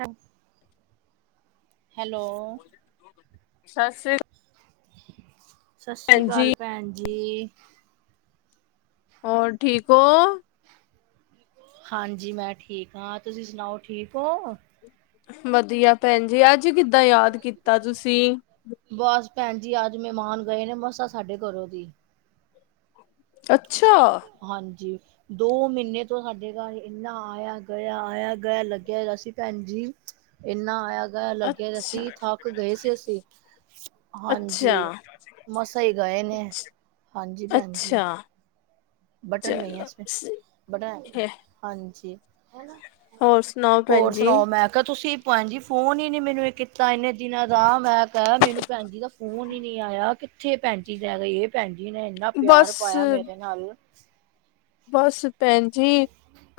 ਹਾਂ। ਹੈਲੋ, ਸਤਿ ਸ੍ਰੀ ਅਕਾਲ। ਸਤਿ ਸ਼੍ਰੀ ਭੈਣ ਜੀ ਅਕਾਲ ਭੈਣ ਜੀ। ਹੋਰ ਠੀਕ ਹੋ। ਹਾਂਜੀ। ਮੈਂ ਠੀਕ ਹਾਂ। ਤੁਸੀਂ ਸੁਣਾਓ ਠੀਕ ਹੋ? ਵਧੀਆ ਭੈਣ ਜੀ। ਅੱਜ ਕਿੱਦਾਂ ਯਾਦ ਕੀਤਾ ਤੁਸੀਂ। ਬਸ ਭੈਣ ਜੀ। ਅੱਜ ਮਹਿਮਾਨ ਗਏ ਨੇ ਮੱਸਾਂ ਸਾਡੇ ਘਰੋਂ ਦੀ। ਅੱਛਾ। ਹਾਂਜੀ। ਦੋ ਮਹੀਨੇ ਤੋਂ ਸਾਡੇ ਘਰ ਇੰਨਾ ਆਇਆ- ਗਿਆ, ਆਇਆ- ਗਿਆ ਲੱਗਿਆ ਸੀ ਭੈਣ ਜੀ। ਇੰਨਾ ਆਇਆ ਲੱਗਿਆ ਅੱਛਾ ਸੀ। ਥੱਕ ਗਏ ਸੀ ਅਸੀਂ। ਹਾਂਜੀ। ਅੱਛਾ ਮਸਾ ਹੀ ਗਏ ਨੇ। ਹਾਂਜੀ ਭੈਣ ਜੀ। ਅੱਛਾ ਬਟਨ ਨਹੀਂ ਹੈ ਚਲੋ ਇਸ ਮੇ, ਸਹੀ ਬਟਨ ਹੈ। ਹਾਂਜੀ। ਹੋਰ ਸੁਣਾਓ ਭੈਣ ਹੋਰ ਜੀ ਸੁਣਾਓ ਮੈਂ ਤੁਸੀਂ ਭੈਣ ਜੀ ਫੋਨ ਹੀ ਨੀ ਮੈਨੂੰ ਇਹ ਕੀਤਾ ਇੰਨੇ ਦਿਨਾਂ ਦਾ, ਮੈਂ ਕਿਹਾ, ਮੈਨੂੰ ਭੈਣ ਜੀ ਦਾ ਫੋਨ ਹੀ ਨਹੀਂ ਆਇਆ। ਕਿੱਥੇ ਭੈਣ ਜੀ ਲੈ ਗੀਏ, ਇਹ ਭੈਣਜੀ। ਇੰਨਾ ਪਿਆਰ ਬਸ ਪਾਇਆ ਮੇਰੇ ਨਾਲ। ਬਸ ਭੈਣ ਜੀ।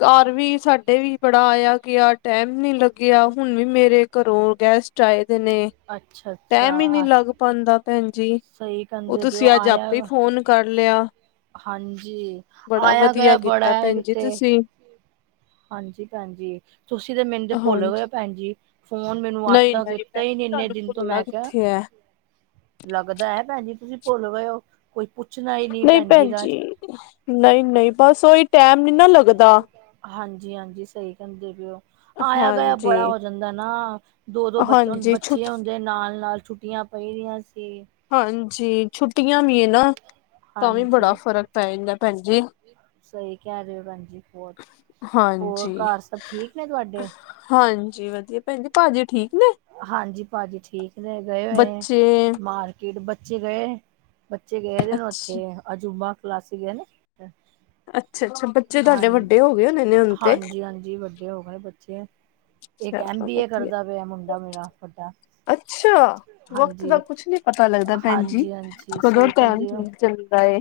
ਘਰ ਵੀ ਸਾਡੇ ਵੀ ਬੜਾ ਆਇਆ ਗਿਆ। ਟੈਮ ਨੀ ਲੱਗਾ ਗਿਆ। ਹੁਣ ਵੀ ਮੇਰੇ ਘਰੋਂ ਗੈਸਟ ਆਏ ਦੇ ਨੇ। ਅੱਛਾ ਟਾਈਮ ਹੀ ਨਹੀਂ ਅੱਛਾ ਲੱਗ ਆਉਦਾ ਭੈਣ ਜੀ। ਸਹੀ ਉਹ ਕਹਿੰਦੇ ਪਏ ਤੁਸੀਂ ਅੱਜ ਆਪੇ ਆਇਆ ਫੋਨ ਕਰ ਲਿਆ। ਹਾਂਜੀ। ਬੜਾ ਆਇਆ- ਵਧੀਆ ਗਿਆ ਕੀਤਾ ਬੜਾ ਹੈ। ਭੈਣ ਇਕ ਜੀ ਤੇ ਤੁਸੀਂ ਹਾਂਜੀ ਭੈਣ ਜੀ। ਤੁਸੀਂ ਤਾਂ ਮੈਨੂੰ ਤੇ ਭੁੱਲ ਹਾਂਜੀ ਗਏ ਹੋ ਭੈਣ ਜੀ। ਫੋਨ ਮੈਨੂੰ ਆੱਦ ਨਹੀਂ ਤਤਾ ਹੀ ਨਹੀਂ ਇੰਨੇ ਦਿਨ ਤੋਂ ਮੈਂ ਕਿਹਾ, ਹ ਲੱਗਦਾ ਹੈ ਭੈਣ ਜੀ ਤੁਸੀਂ ਭੁੱਲ ਗਏ ਹੋ। ਕੋਈ ਪੁੱਛਣਾ। ਨਹੀਂ ਭੈਣ ਜੀ। ਨਹੀਂ- ਨਹੀਂ ਬਸ ਉਹੀ ਟੈਮ ਨੀ ਨਾ ਲੱਗਦਾ। ਹਾਂਜੀ- ਹਾਂਜੀ ਸਹੀ ਕਹਿੰਦੇ ਪਏ ਉ। ਆਇਆ- ਗਆ ਹਾਂਜੀ ਬੜਾ ਹੋ ਜਾਂਦਾ ਨਾ। ਦੋ- ਦੋ ਬ ਹਾਂਜੀ ਬੱਚੇ ਛੁੱਟ ਹੁੰਦੇ ਨਾਲ- ਨਾਲ ਛੁੱਟੀਆਂ ਪਈ ਰਆਂ ਸੀ। ਹਾਂਜੀ। ਛੁੱਟੀਆਂ ਵੀ ਹੈ ਨਾ। ਤਾਂ ਵੀ ਬੜਾ ਹਾਂਜੀ ਫ਼ਰਕ ਪੈ ਜਾਂਦਾ ਭੈਣ ਜੀ। ਸਹੀ ਕਹਿ ਰਹੇ ਹੋ ਭੈਣ ਜੀ ਬਹੁਤ ਹੋਰ ਹਾਂਜੀ। ਘਰ ਸਭ ਠੀਕ ਨੇ ਤੁਹਾਡੇ ਹਾਂਜੀ। ਵਧੀਆ ਭੈਣ ਜੀ ਭਾਜੀ ਠੀਕ। ਨੇ ਹਾਂਜੀ ਭਾਜੀ ਠੀਕ ਨੇ, ਗਏ ਹੋਏ ਬੱਚੇ ਮਾਰਕੀਟ, ਬੱਚੇ ਗਏ। ਬੱਚੇ ਗਏ ਨੇ ਨੇ ਅੱਛਾ ਉੱਥੇ ਅਜੂਬਾ ਕਲਾਸੀ ਗਏ ਨੇ। ਅੱਛਾ- ਅੱਛਾ ਬੱਚੇ ਤੁਹਾਡੇ ਹਾਂਜੀ ਵੱਡੇ ਹੋ ਗਏ। ਹੋਣੇ ਨੇ ਹੁਣ ਤੇ ਹਾਂਜੀ ਹਾਂਜੀ ਵੱਡੇ ਹੋ ਗਏ ਨੇ ਬੱਚੇ ਇੱਕ ਐਮ ਚਲੋ ਬੀਏ ਵਧੀਆ ਕਰਦਾ ਪਿਆ ਮੁੰਡਾ ਮੇਰਾ ਵੱਡਾ ਅੱਛਾ ਵਕਤ ਦਾ ਹਾਂਜੀ ਕੁਛ ਨਹੀਂ ਪਤਾ ਲੱਗਦਾ ਭੈਣ ਜੀ ਹਾਂਜੀ-ਹਾਂਜੀ ਕਦੋਂ ਸਹੀ ਟਾਈਮ ਠੀਕ ਚੱਲਦਾ ਇਹ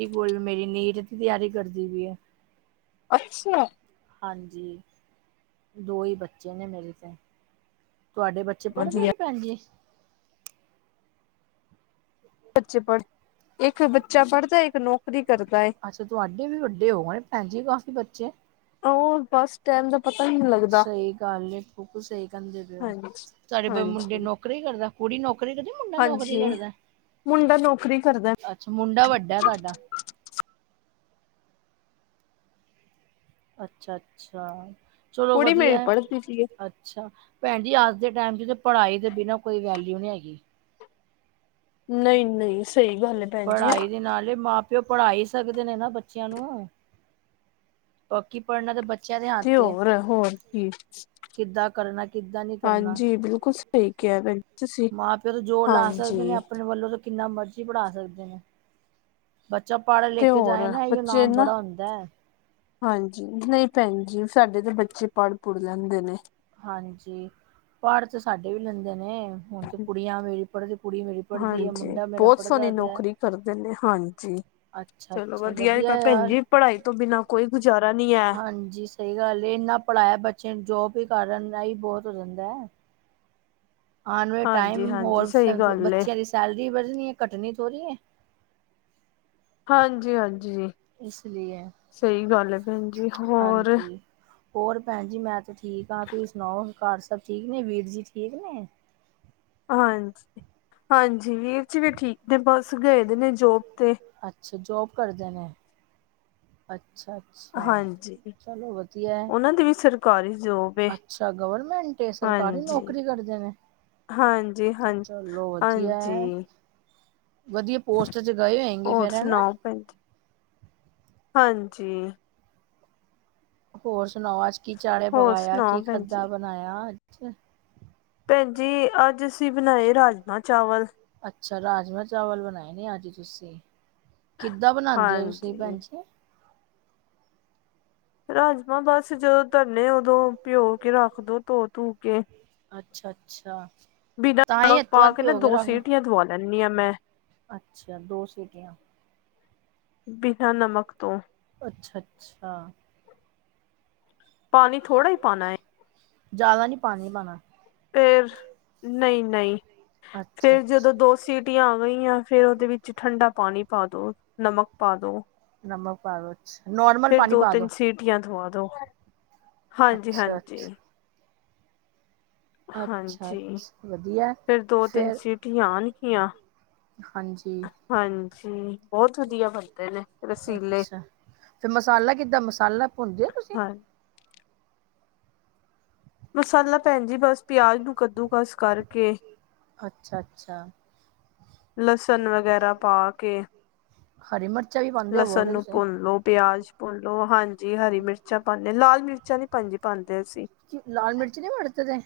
ਇੱਕ ਕੁੜੀ ਮੇਰੀ ਨੀਟ ਦੀ ਤਿਆਰੀ ਕਰਦੀ ਪਈ ਹੈ। ਅੱਛਾ। ਹਾਂਜੀ ਦੋ ਹੀ ਬੱਚੇ ਨੇ ਮੇਰੇ 'ਤੇ ਤੁਹਾਡੇ ਬੱਚੇ ਪੜ੍ਹਨਦੇ ਵਧੀਆ ਨੀ ਪੈਣਗੇ ਬੱਚੇ ਪੜ੍ਹ ਇੱਕ ਬੱਚਾ ਪੜ੍ਹਦਾ ਇੱਕ ਨੌਕਰੀ ਕਰਦਾ ਏ। ਅੱਛਾ ਤੁਹਾਡੇ ਵੀ ਵੱਡੇ ਹੋ ਗਏ ਭੈਣ ਜੀ ਕਾਫੀ ਬੱਚੇ ਉਹ ਬੱਸ ਸਟੈਂਦ ਪਤਾ ਹੀ ਨੀ ਦਾ। ਸਹੀ ਗੱਲ ਸਹੀ ਕਹਿੰਦੇ ਪਏ ਹੋ ਹਾਂਜੀ ਤੁਡੇ ਮੁੰਡੇ ਨੌ ਹਾਂਜੀ ਨੌਕਰੀ ਕਰਦਾ ਕੁੜੀ ਨੌਕਰੀ ਕਰ ਮੁੰਡਾ ਨੌਕਰੀ ਹਾਂਜੀ ਕਰਦਾ ਮੁੰਡਾ ਨੌਕਰੀ ਕਰਦਾ ਅੱਛਾ ਮੁੰਡਾ ਵੱਡਾ ਤੁਹਾਡਾ। ਅੱਛਾ-ਅੱਛਾ ਚਲੋ ਕੁੜੀ ਮੇਰੀ ਵਧੀਆ ਪੜ੍ਹਦੀ ਪਈ ਏ ਅ ਅੱਛਾ, ਭੈਣ ਜੀ ਅੱਜ ਦੇ ਟਾਈਮ'ਚ ਤੇ ਪੜ੍ਹਾਈ ਦੇ ਬਿਨਾਂ ਕੋਈ ਵੈਲਿਊ ਨਹੀਂ ਹੈਗੀ। ਨਹੀਂ-ਨਹੀਂ ਸਹੀ ਗੱਲ ਐ, ਭੈਣ ਜੀ। ਪੜ੍ਹਾਈ ਨਾਲੇ ਮਾ ਤੇ, ਉਹ ਪੜ੍ਹਾ ਹੀ ਸਕਦੇ ਨੇ ਨਾ ਬੱਚਿਆਂ ਨੂੰ। ਬਾਕੀ ਪੜ੍ਹਨਾ ਤਾ ਬੱਚਿਆ ਦੇ ਤੇ ਹੱਥ ਏ। ਹੋਰ ਹੋਰ ਕੀ ਕਿੱਦਾਂ ਕਰਨਾ ਕਿੱਦਾਂ ਨੀ ਕਰਨਾ, ਹਾਂਜੀ ਬਿਲਕੁਲ ਸਹੀ ਕਿਹਾ ਭੈਣ ਤੁਸੀਂ ਮਾਂ-ਪਿਓ ਤੇ ਜੋੋਰ ਲਾ ਸਕਦੇ ਨੇ ਹਾਂਜੀ ਆਪ ਆਪਣੇ ਵੱਲੋਂ ਤਾਂ ਕਿੰਨਾ ਮਰਜ਼ੀ ਪੜ੍ਹਾ ਸਕਦੇ ਨੇ। ਬੱਚਾ ਤੇ ਪੜ-ਲਿਖ ਹੋਰ ਜਾਏ ਨਾ ਇਈਓ ਬੱਚੇ ਨਾਮ ਨਾ ਬੜਾ ਹੋਂਦੈ। ਹਾਂਜੀ ਨਹੀਂ ਭੈਣ ਜੀ ਸਾਡੇ ਤਾਂ ਬੱਚੇ ਪੜ੍ਹ ਪੜ ਲੈਂਦੇ ਨੇ ਹਾਂਜੀ ਪੜ ਤੇ ਸਾਡੇ ਵੀ ਲੈਂਦੇ ਨੇ ਹੁਣ ਤੇ ਕੁੜੀਆਂ ਮੇਰੀ ਪੜ੍ਹਦੀ ਕੁੜੀ ਮੇਰੀ ਪੜ੍ਹਦੀ ਹੈ ਹਾਂਜੀ ਮੁੰਡਾ ਮੇਰਾ ਬਹੁਤ ਪੜ੍ਹਦਾ ਸੋਹਣੀ ਪਿਆ ਨੌਕਰੀ ਕਰਦੇ ਨੇ ਹਾਂਜੀ ਅੱਛਾ ਚਲੋ ਅੱਛਾ ਵਧੀਆ ਭੈਣ ਯਾਰ ਜੀ ਪੜ੍ਹਾਈ ਤੋਂ ਬਿਨਾਂ ਕੋਈ ਗੁਜ਼ਾਰਾ ਨਹੀਂ ਹੈ। ਪੰਜੀਸ ਸਹੀ ਗੱਲ ਇੰਨਾ ਪੜ੍ਹਾਇਆ ਬੱਚੇ ਨੂੰ ਜੋਬ ਹੀ ਕਾਰਨ ਦਾ ਹੀ ਬਹੁਤ ਹੋ ਜਾਂਦਾ ਹੈ। ਆਉਣ ਵਾਲਾ ਟਾਈਮ ਹਾਂਜੀ-ਹਾਂਜੀ ਹੋਰ ਸਹੀ ਸਬ ਗੱਲ ਏ ਬੱਚਿਆਂ ਦੀ ਸੈਲਰੀ ਵਧਣੀ ਹੈ। ਘਟਣੀ ਥੋੜ੍ਹੀ ਹੈ। ਹਾਂਜੀ- ਹਾਂਜੀ ਇਸ ਲਈ ਸਹੀ ਗੱਲ ਹੈ। ਭੈਣ ਜੀ ਹੋਰ ਹਾਂਜੀ ਹੋਰ ਭੈਣ ਜੀ ਮੈਂ ਤੇ ਠੀਕ ਹਾਂ ਤੁਸੀਂ ਸੁਣਾਓ ਘਰ ਸਭ ਠੀਕ ਨੇ ਵੀਰ ਜੀ ਠੀਕ ਨੇ। ਹਾਂਜੀ- ਹਾਂਜੀ ਵੀਰ ਜੀ ਵੀ ਠੀਕ ਨੇ ਬਸ ਗਏ ਦੇ ਨੇ ਜੋਬ ਤੇ। ਅੱਛਾ ਜੋਬ ਕਰਦੇ ਨੇ। ਅੱਛਾ। ਅੱਛਾ। ਹਾਂਜੀ। ਚਲੋ ਵਧੀਆ ਐ, ਉਹਨਾਂ ਦੀ ਵੀ ਸਰਕਾਰੀ ਜੋਬ ਏ ਅੱਛਾ, ਗਵਰਮੈਂਟ? ਤੇ ਸਰਕਾਰੀ ਹਾਂਜੀ ਨੌਕਰੀ ਕਰਦੇ ਨੇ? ਹਾਂਜੀ ਹਾਂ ਚਲੋ ਵਧੀਆ ਹੈ ਹਾਂਜੀ। ਵਧੀਆ ਪੋਸਟਰ ਚ ਗਏ ਹੈਂਗੇ ਫੇਰ ਹੈ ਨਾ। ਪੇਂਟ, ਹਾਂਜੀ। ਹੋਰ ਸੁਣਾਓ ਅੱਜ ਕੀ ਚਾੜਿਆ, ਹੋਰ ਪਕਾਇਆ, ਕੀ ਸੁਣਾਓ ਭੈਣ ਖਾਦਾ ਜੀ। ਬਣਾਇਆ ਅੱਜ? ਭੈਣਜੀ ਅੱਜ ਅਸੀ ਬਣਾਏ ਰਾਜਮਾ ਚਾਵਲ। ਅੱਛਾ ਰਾਜਮਾਂ-ਚਾਵਲ ਬਣਾਏ ਨੇ ਅੱਜ ਤੁਸੀਂ, ਕਿੱਦਾਂ ਬਣਾਂਦੇ ਹੋ ਤੁਸੀ ਹਾਂਜੀ। ਭੈਣ ਜੀ? ਰ੍ਹਾਜਮਾਂ ਬਸ ਜਦੋਂ ਧਰਨੇ ਉਦੋਂ ਭਿਂਓਕੇ ਰੱਖਦੋ ਧੋ-ਧੁਕੇ। ਅੱਛਾ-ਅੱਛਾ ਬਿਨਾਂ ਕ [unintelligible] ਪਾਕੇ ਨਾ ਦੋ ਸੀਟੀਆਂ ਦਵਾ ਲੈਂਨੀ ਆਂ ''ਮੈਂ। ਅੱਛਾ ਦੋ ਸੀਟੀਆਂ ਬਿਨਾ ਨਮਕ ਤੋ। ਅੱਛਾ-ਅੱਛਾ। ਪਾਨੀ ਥੋੜਾ ਈ ਪਾਨਾ ਏ। ਜ਼ਿਆਦਾ ਨੀ ਪਾਨੀ ਪਾਨਾ। ਫੇਰ, ਨਹੀਂ-ਨਹੀੱ, ਅੱਛਾ ਫੇਰ ਜਦੋਂ ਅੱਛਾ ਦੋਸ ਸੀਟੀਆਂ ਹੋ ਗਈਆਂ, ਫੇਰ ਉਹਦੇ ਵਿੱਚ ਠੰਡਾ ਪਾਣੀ ਪਾਦੋ, ਨਮਕ ਪਾਦੋ। ਨਮਕ ਪਾਦੋ ਨੌਰ ਫਿਰ ਦੋ ਤਿੰਨ ਸੀਟੀਆਂ ਦਵਾ ਦੋ ਹਾਂਜੀ, ਅੱਛਾ ਅੱਛਾ ਹਾਂਜੀ। ਅੱਛਾ ਹਾਂਜੀ ਅੱਛਾ ਵਧੀਆ ਫਿਰ ਦੋ ਤਿੰਨ ਫਿਰ ਸੀਟ ਆਣਗੀਆਂ। ਹਾਂਜੀ। ਹਾਂਜੀ ਬਹੁਤ ਵਧੀਆ ਬਣਦੇ ਨੇ ਰਸੀਲੇ ਅੱਛਾ ਫਿਰ ਮਸਾਲਾ ਕਿੱਦਾਂ ਮਸਾਲਾ ਭੁੰਦੇ ਹੋ ਤੁਸੀਂ। ਹਾਂ ਮਸਾਲਾ ਭੈਣ ਜੀ ਬਸ ਪਿਆਜ਼ ਨੂੰ ਕੱਦੂ ਕਸ ਕਰਕੇ ਅੱਛਾ ਅੱਛਾ ਲਸਣ ਵਗੈਰਾ ਪਾ ਕੇ ਹਰੀ ਮਿਰਚ ਵੀ ਪਾ ਲਸਣ ਨੂੰ ਭੁੰਨ ਲਓ ਪਿਆਜ ਭੁਨ ਲੋ ਹਾਂਜੀ ਹਰੀ ਮਿਰਚਾਂ ਪਾਉਂਦੇ ਲਾਲ ਮਿਰਚਾਂ ਨੀ ਪਾਉਂਦੇ ਅਸੀਂ। ਲਾਲ ਮਿਰਚ ਨਹੀਂ ਵਰਤਦੇ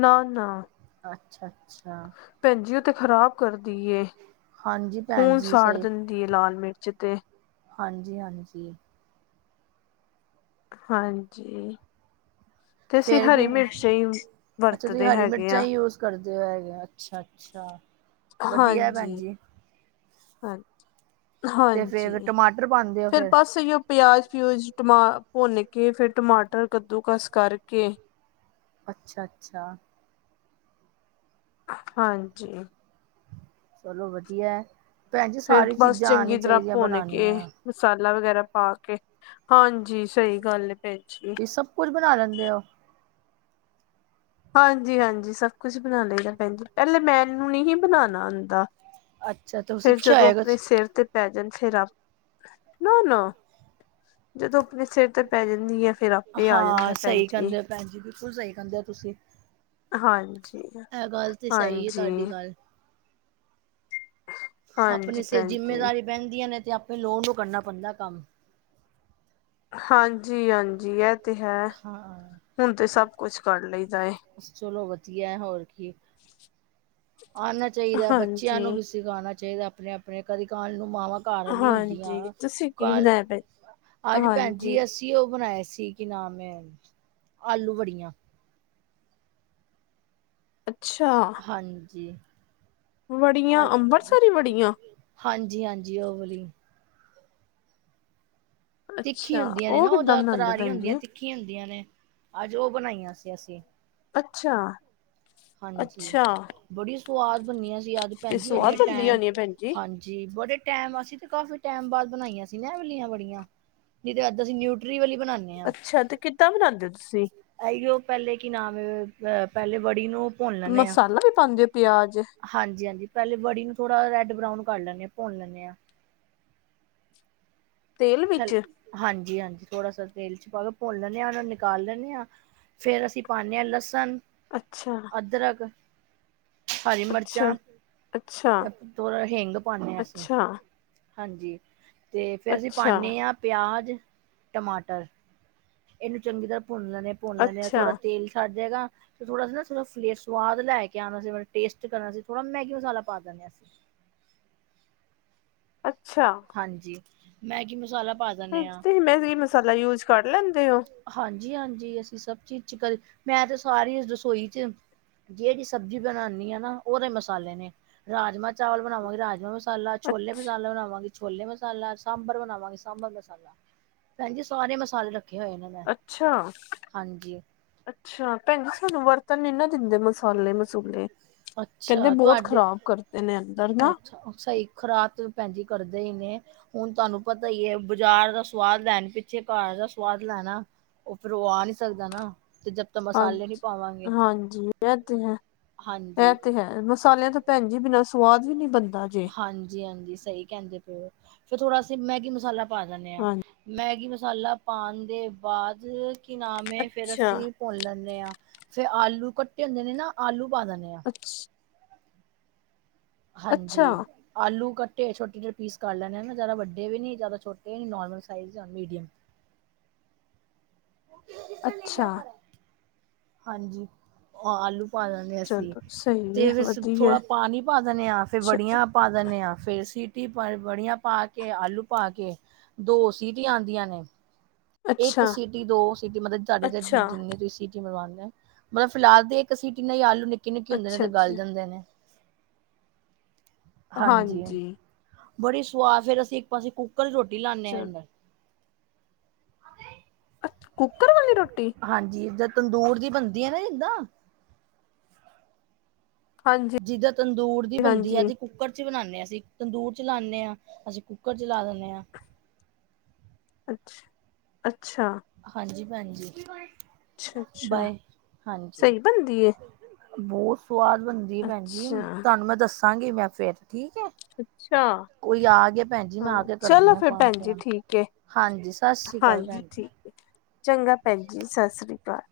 ਨਾ, ਨਾ ਅੱਛਾ, - ਅੱਛਾ। ਭੈਣ ਜੀ ਉਹ ਤੇ ਖ਼ਰਾਬ ਕਰਦੀ ਏ ਹਾਂਜੀ ਭੈਣ ਖੂਨ ਜੀ ਸਾੜ ਸਹੀ ਦਿੰਦੀ ਹੈ ਲਾਲ ਮਿਰਚ ਤੇ ਹਾਂਜੀ, ਹਾਂਜੀ। ਹਾਂਜੀ। ਤੇ ਅਸੀਂ ਫੇਰ ਕੀ ਹਰੀ ਮਿਰਚ ਹੀ ਅੱਛਾ ਤੁਸੀਂ ਵਰਤਦੇ ਹਰੀ ਹੈਗੇ ਮਿਰਚਾਂ ਹੈ ਹੀ ਯੂਜ ਕਰਦੇ ਹੈਗੇ ਆ, ਅੱਛਾ-ਅੱਛਾ। ਹਾਂਜੀ, ਹਾਂਜੀ। ਤੇ ਫੇਰ ਹਾਂਜੀ, ਟਮਾਟਰ ਪਾਉਂਦੇ ਹੋ ਫਿਰ ਫੇਰ ਬਸ ਏਈਓ ਪਿਆਜ਼ ਪਿਊਜ ਟਮਾ ਭੁੰਨ ਕੇ ਫੇਰ ਟਮਾਟਰ ਕੱਦੂ ਕਸ ਕਰਕੇ ਅੱਛਾ-ਅੱਛਾ। ਹਾਂਜੀ। ਚਲੋ ਵਧੀਆ ਭੈਣ ਜੀ ਫੇਰ ਸਾਰੀ ਬਸ ਚੀਜ਼ਾਂ ਚੰਗੀ ਆਣੀ ਤਰ੍ਹਾਂ ਚਾਹੀਦੀਆਂ ਭੁੰਨ ਕੇ ਬਣਾਉਣੀਆਂ। ਮਸਾਲਾ ਵਗੈਰਾ ਪਾ ਕੇ ਹਾਂਜੀ ਸਹੀ ਗੱਲ ਭੈਣ ਜੀ ਤੁਸੀਂ ਸਭ ਕੁੱਝ ਬਣਾ ਲੈਂਦੇ ਹੋ। ਹਾਂਜੀ, ਹਾਂਜੀ ਸਭ ਕੁਛ ਬਣਾ ਲਈਦਾ ਭੈਣ ਜੀ ਪਹਿਲੇ ਮੈਨੂੰ ਨਹੀਂ ਬਣਾਉਣਾ ਆਉਂਦਾ। ਅੱਛਾ ਤੋਂ। ਫਿਰ ਜਦੋਂ ਆਪਣੇ ਸਿਰ ਤੇ ਪੈ ਜਾਣ ਸਿਰ ਨਾ ਨਾ ਜਦੋਂ ਆਪਣੇ ਸਿਰ ਤੇ ਪੈ ਜਾਂਦੀ ਆ ਫਿਰ ਆਪੇ ਆ ਜਾਂਦਾ ਹਾਂ ਹੈ ਭੈਣ ਸਹੀ ਜੀ। ਕਹਿੰਦੇ ਹੋ ਭੈਣ ਬਿਲਕੁਲ ਸਹੀ ਕਹਿੰਦੇ ਹੋ ਤੁਸੀਂ ਹਾਂਜੀ, ਇਹ ਗੱਲ ਤਾਂ ਸਹੀ ਹੈ ਤੁਹਾਡੀ ਹਾਂਜੀ। ਗੱਲ ਹਾਂਜੀ ਆਪਣੇ ਸਿਰ ਭੈਣ ਜੀ। ਜਿੰਮੇਦਾਰੀ ਬਹਿੰਦੀਆਂ ਨੇ ਤੇ ਆਪਣੇ ਲੋੜ ਨੂੰ ਕਰਨਾ ਪੈਂਦਾ ਕੰਮ ਹਾਂਜੀ, ਹਾਂਜੀ ਇਹ ਤੇ ਹੈ ਹਾਂ ਹੁਣ ਤੇ ਸਭ ਕੁਛ ਕਰ ਲਈਦਾਏ। ਚਲੋ ਵਧੀਆ ਹੋਰ ਕੀ ਆਣਾ ਚਾਹੀਦਾ ਬੱਚਿਆਂ ਨੂੰ ਹਾਂਜੀ, ਵੀ ਸਿਖਾਉਣਾ ਚਾਹੀਦਾ ਆਪਣੇ ਆਪਣੇ ਕਦੀ ਕਲ ਨੂੰ ਮਾਵਾਂ ਕਾਰਨ ਨਹੀਂ ਹੁੰਦੀਆਂ ਹਾਂਜੀ ਤੁਸੀਂ ਕੀ ਕੱਲ ਬਣਾਇਆ ਭੈਣ ਅੱਜ ਭੈਣ ਜੀ ਹਾਂਜੀ। ਅਸੀਂ ਅਸੀਂ ਉਹ ਬਣਾਏ ਸੀ ਕਿ ਨਾਮ ਏ ਆਲੂ ਵੜੀਆ। ਅੱਛਾ। ਹਾਂਜੀ। ਵੜੀਆ ਅੰਮ੍ਰਿਤਸਰੀ ਵੜੀਆ। ਹਾਂਜੀ, ਹਾਂਜੀ ਉਹ ਵਾਲੀ ਤਿੱਖੀ ਅੱਛਾ ਹੁੰਦੀਆਂ ਨੇ ਨਾ ਉਹ ਕਿੱਦਾਂ ਜਾਂ ਬਣਾਉਂਦੇ ਕਰਾਰੀ ਭੈਣ ਹੁੰਦੀਆਂ ਜੀ ਤਿੱਖੀਆਂ ਹੁੰਦੀਆਂ ਨੇ ਅੱਜ ਉਹ ਬਣਾਈਆਂ ਸੀ ਅਸੀਂ। ਅੱਛਾ। ਹਾਂਜੀ ਅੱਛਾ ਬੜੀ ਸਵਾਦ ਬਣਨੀਆਂ ਸੀ ਅੱਜ ਤੇ ਭੈਣ ਜੀ ਇੰਨੇ ਸਵਾਦ ਬਣਦੀ ਟਾਈਮ ਹੋਣੀ ਆ ਭੈਣ ਜੀ। ਹਾਂਜੀ। ਜੀ ਬੜੇ ਟਾਈਮ ਅਸੀ ਤੇ ਕਾਫੀ ਟਾਈਮ ਬਾਅਦ ਬਣਾਈਆਂ ਸੀ ਇਹ ਵਾਲਿਆ ਵੜੀਆਂ। ਨਹੀਂ ਤੇ ਅੱਜ ਅਸੀਂ ਨਿਊਟਰੀ ਵਾਲੀ ਅੱਛਾ ਤੇ ਕਿੱਦਾਂ ਬਣਾਂਦੇ ਹੋ ਤੁਸੀਂ। ਇਹੀਓ ਪਹਿਲੇ ਕੀ ਨਾਮ ਐ ਅਹ ਪਹਿਲੇ ਵੜੀ ਨੂੰ ਮਸਾਲਾ ਵੀ ਪਾਂਦੇ ਹੋ ਪਿਆਜ ਹਾਂਜੀ ਹਾਂਜੀ ਪਹਿਲੇ ਵੜੀ ਨੂੰ ਥੋੜਾ ਰੈੱਡ ਬਰਾਊਨ ਕਰ ਲੈਂਦੇ ਹਾਂ ਭੁੰਨ ਲੈਂਦੇ ਹਾਂ। ਤੇਲ ਵਿੱਚ, ਹਾਂਜੀ ਹਾਂਜੀ ਥੋੜਾ ਸਾ ਤੇਲ ਵਿੱਚ ਪਾ ਦੋ ਚ ਪਾ ਕੇ ਭੁੰਨ ਲੈਂਦੇ ਹਾਂ ਉਹ ਨਿਕਾਲ ਲੈਣੇ ਆ। ਫਿਰ ਅਸੀਂ ਪਾਨੇ ਆ ਲਸਣ। ਅੱਛਾ, ਅਦਰਕ, ਹਰੀ ਅੱਛਾ ਮਿਰਚਾਂ ਅੱਛਾ ਤੇ ਹਿੰਗ ਪਾਂਦੇ ਹਾਂ ਅਸੀਂ। ਅੱਛਾ ਹਾਂਜੀ ਤੇ ਫਿਰ ਅਸੀਂ ਅੱਛਾ ਪਾਨੇ ਹਾਂ ਪਿਆਜ਼ ਟਮਾਟਰ। ਇਹਨੂੰ ਚੰਗੀ ਤਰ੍ਹਾਂ ਭੁੰਨ ਲੈਂਣੇ ਭੁੰਨ ਲੈਂਦੇ ਆ‌ ਅੱਛਾ ਥੋੜ੍ਹਾ ਤੇਲ ਸੱੜ ਜਾਏਗਾ। ਤੇ ਥੋੜਾ ਸੀ ਨਾ ਥੋੜਾ ਫਲੇਅ ਸਵਾਦ ਲੈ ਕੇ ਆਣ ਸੀ ਟੇਸਟ ਕਰਨਾ ਸੀ ਥੋੜਾ ਮੈਗੀ ਮਸ਼ਾਲਾ ਪਾ ਦਿੰਦੇ ਸੀ। ਅੱਛਾ, ਹਾਂਜੀ ਮੈਗੀ ਮਸ਼ਾਲਾ। ਤੁਸੀਂ ਮੈਗੀ ਮਸਾਲਾ ਯੂਜ ਕਰ ਲੈਂਦੇ ਹੋ। ਹਾਂਜੀ ਹਾਂਜੀ ਅਸੀਂ ਸਭ ਚੀਜ਼ ਚ ਕਰੀ ਮੈਂ ਤੇ ਸਾਰੀ ਰਸੋਈ ਚ ਜਿਹੜੀ ਸਬਜ਼ੀ ਬਣਾਦੀ ਆ ਨਾ ਉਹਦੇ ਮਸਾਲੇ ਨੇ ਰਾਜਮਾਂ ਚਾਵਲ ਬਣਾਵਾਂਗੇ ਰਾਜਮਾਂ। ਮਸਾਲਾ ਛੋਲੇ ਮਸਾਲਾ ਬਣਾਵਾਂਗੇ। ਛੋਲੇ ਮਸਾਲਾ ਸਾਂਬਰ ਬਣਾਵਾਂਗੇ ਸਾਂਬਰ ਮਸਾਲਾ ਭੈਣ ਜੀ ਸਾਰੇ ਮਸਾਲੇ ਰੱਖ ਰੱਖੇ ਹੋਏ ਨੇ ਮੈਂ ਅੱਛਾ ਹਾਂਜੀ। ਅੱਛਾ ਭੈਣ ਜੀ ਸਾਨੂੰ ਵਰਤਨ ਨੀ ਨਾ ਦਿੰਦੇ ਮਸਾਲੇ ਮਸੂਲੇ ਕਹਿੰਦੇ ਅੱਛਾ ਬਹੁਤ ਤੁਹਾਡੇ ਖ਼ਰਾਬ ਕਰਦੇ ਨੇ ਅੰਦਰ ਨਾ ਅੱਛਾ ਸਹੀ ਖਰਾਤ ਭੈਣ ਜੀ ਕਰਦੇ ਹੀ ਨੇ ਹੁਣ ਤੁਹਾਨੂੰ ਪਤਾ ਹੀ ਐ ਬਜ਼ਾਰ ਦਾ ਸਵਾਦ ਲੈਣ ਪਿੱਛੇ ਘਰ ਦਾ ਸਵਾਦ ਲੈਣਾ ਉਹ ਫਿਰ ਉਹ ਆ ਨਹੀਂ ਸਕਦਾ ਨਾ ਤ ਮਸਾਲੇ ਨਹੀਂ ਹਾਂਜੀ ਪਾਵਾਂਗੇ ਹਾਂਜੀ, ਇਹ ਤੇ ਹੈ ਇਹ ਹਾਂਜੀ ਤੇ ਹੈ ਮਸਾਲਿਆਂ ਤਾਂ ਭੈਣ ਜੀ ਬਿਨਾਂ ਸਵਾਦ ਵੀ ਨੀ ਬਣਦਾ ਜੇ ਹਾਂਜੀ ਹਾਂਜੀ ਸਹੀ ਕਹਿੰਦੇ ਪਏ ਹੋ ਫੇਰ ਥੋੜਾ ਅਸੀਂ ਮੈਗੀ ਮਸਾਲਾ ਪਾ ਦਿੰਦੇ ਹਾਂ। ਹਾਂਜੀ ਮੈਗੀ ਮਸਾਲਾ ਪਾਣ ਦੇ ਬਾਅਦ ਕੀ ਨਾਮ ਐ ਫੇਰ ਅੱਛਾ ਅਸੀਂ, ਭੁੰਨ ਲੈਂਦੇ ਹਾਂ ਫੇਰ ਆਲੂ ਕੱਟੇ ਹੁੰਦੇ ਨੇ ਨਾ ਆਲੂ ਪਾ ਦਿੰਦੇ ਹਾਂ। [inaudible] ਅੱਛਾ, ਹਾਂਜੀ, ਆਲੂ ਕੱਟੇ ਛੋਟੇ ਛੋਟੇ ਪੀਸ ਕਰ ਲੈਂਦੇ‌ ਜਿਆਦਾ ਵੱਡੇ ਵੀ ਨਹੀਂ ਜ਼ਿਆਦਾ ਛੋਟੇ ਵੀ ਨਹੀਂ ਨੋਰਮਲ ਸਾਈਜ਼ ਮੀਡੀਅਮ। ਅੱਛਾ ਹਾਂਜੀ ਆਲੂ, ਪਾ ਦਿੰਦੇ ਆ ਅਸੀਂ ਚਲੋ ਸਹੀ ਹੈ ਅਤੇ ਫਿਰ ਵਧੀਆ ਥੋੜ੍ਹਾ ਪਾਣੀ ਪਾ ਦਿੰਦੇ ਹਾਂ ਫਿਰ ਚਲੋ ਬੜੀਆਂ ਪਾ ਦਿੰਦੇ ਹਾਂ ਫਿਰ ਸੀਟੀ ਪਾ ਬੜੀਆਂ ਪਾ ਕੇ ਆਲੂ ਪਾ ਕੇ। ਦੋ ਸੀਟੀਆਂ ਹੀ ਆਂਦੀਆਂ ਨੇ। ਇੱਕ ਅੱਛਾ, ਸਿਟੀ ਦੋ ਸਿਟੀ ਮਤਲਬ ਤੁਹਾਡੇ ‌ ਅੱਛਾ, ਜਿੰਨੀ ਤੁਸੀਂ ਵਾ ਮਤਲਬੇ ਫਿਲਹਾਲ ਦੇ ਇੱਕ ਸੀਟੀ ਨਾਲ ਆਲੂ ਨਿ, ਕੇ ਨਿੱਕੇ ਹੁੰਦੇ ਨੇ ਅੱਛਾ, ਤੇ ਗੱਲ ਅੱਛਾ ਜਾਂਦੇ ਨੇ ਹਾਂਜੀ। ਬੜੀ ਸੁਆਦ ਫੇਰ ਅਸੀਂ ਇੱਕ ਪਾਸੇ ਕੁੱਕਰ ਰੋਟੀ ਲੈਣੇ ਆ ਚਲ ਇਧਰ। ਕੁੱਕਰ ਵਾਲੇ ਰੋਟੀ। ਹਾਂਜੀ ਜਦ ਤੰਦੂਰ ਦੀ ਬਣਦੀ ਆ ਨਾ ਜਿੱਦਾਂ। ਹਾਂਜੀ, ਜਿੱਦਾਂ ਤੰਦੂਰ ਦੀ ਬਣਦੀ ਹਾਂਜੀ ਹੈਗੀ ਕੁੱਕਰ। ਕੁੱਕਰ ਚ ਬਣਾਂਦੇ ਆ ਅਸੀਂ ਤੰਦੂਰ ਚ ਲਾਂਦੇ ਆ ਅਸੀਂ ਕੁੱਕਰ ਚ ਲਾ ਦਿੰਦੇ ਹਾਂ। ਅੱਛਾ ਅੱਛਾ ਹਾਂਜੀ ਭੈਣਜੀ ਅੱਛਾ, ਅੱਛਾ ਬਾਏ ਹਾਂਜੀ ਸਹੀ ਬਣਦੀ ਏ ਬਹੁਤ ਸਵਾਦ ਬਣਦੀ ਆ ਭੈਣ ਜੀ ਅੱਛਾ, ‌ਤੁਹਾਨੂੰ ਮੈਂ ਦੱਸਾਂਗੀ ਮੈਂ ਫਿਰ ਠੀਕ ਹੈ। ਅੱਛਾ ਕੋਈ ਆ ਗਿਆ ਭੈਣ ਜੀ ਮੈਂ ਆ ਹਾਂ ਕੇ ਕਰਦੀ ਚਲੋ ਹੈ ਫਿਰ ਤੁਹਾਨੂੰ ਭੈਣ ਜੀ ਫੋਨ ਠੀਕ ਏ ਹਾਂਜੀ ਸਤਿ ਸ੍ਰੀ ਅਕਾਲ ਭੈਣ ਹਾਂਜੀ ਜੀ। ਠੀਕ ਏ ਚੰਗਾ ਭੈਣ ਜੀ ਸਤਿ ਸ੍ਰੀ ਅਕਾਲ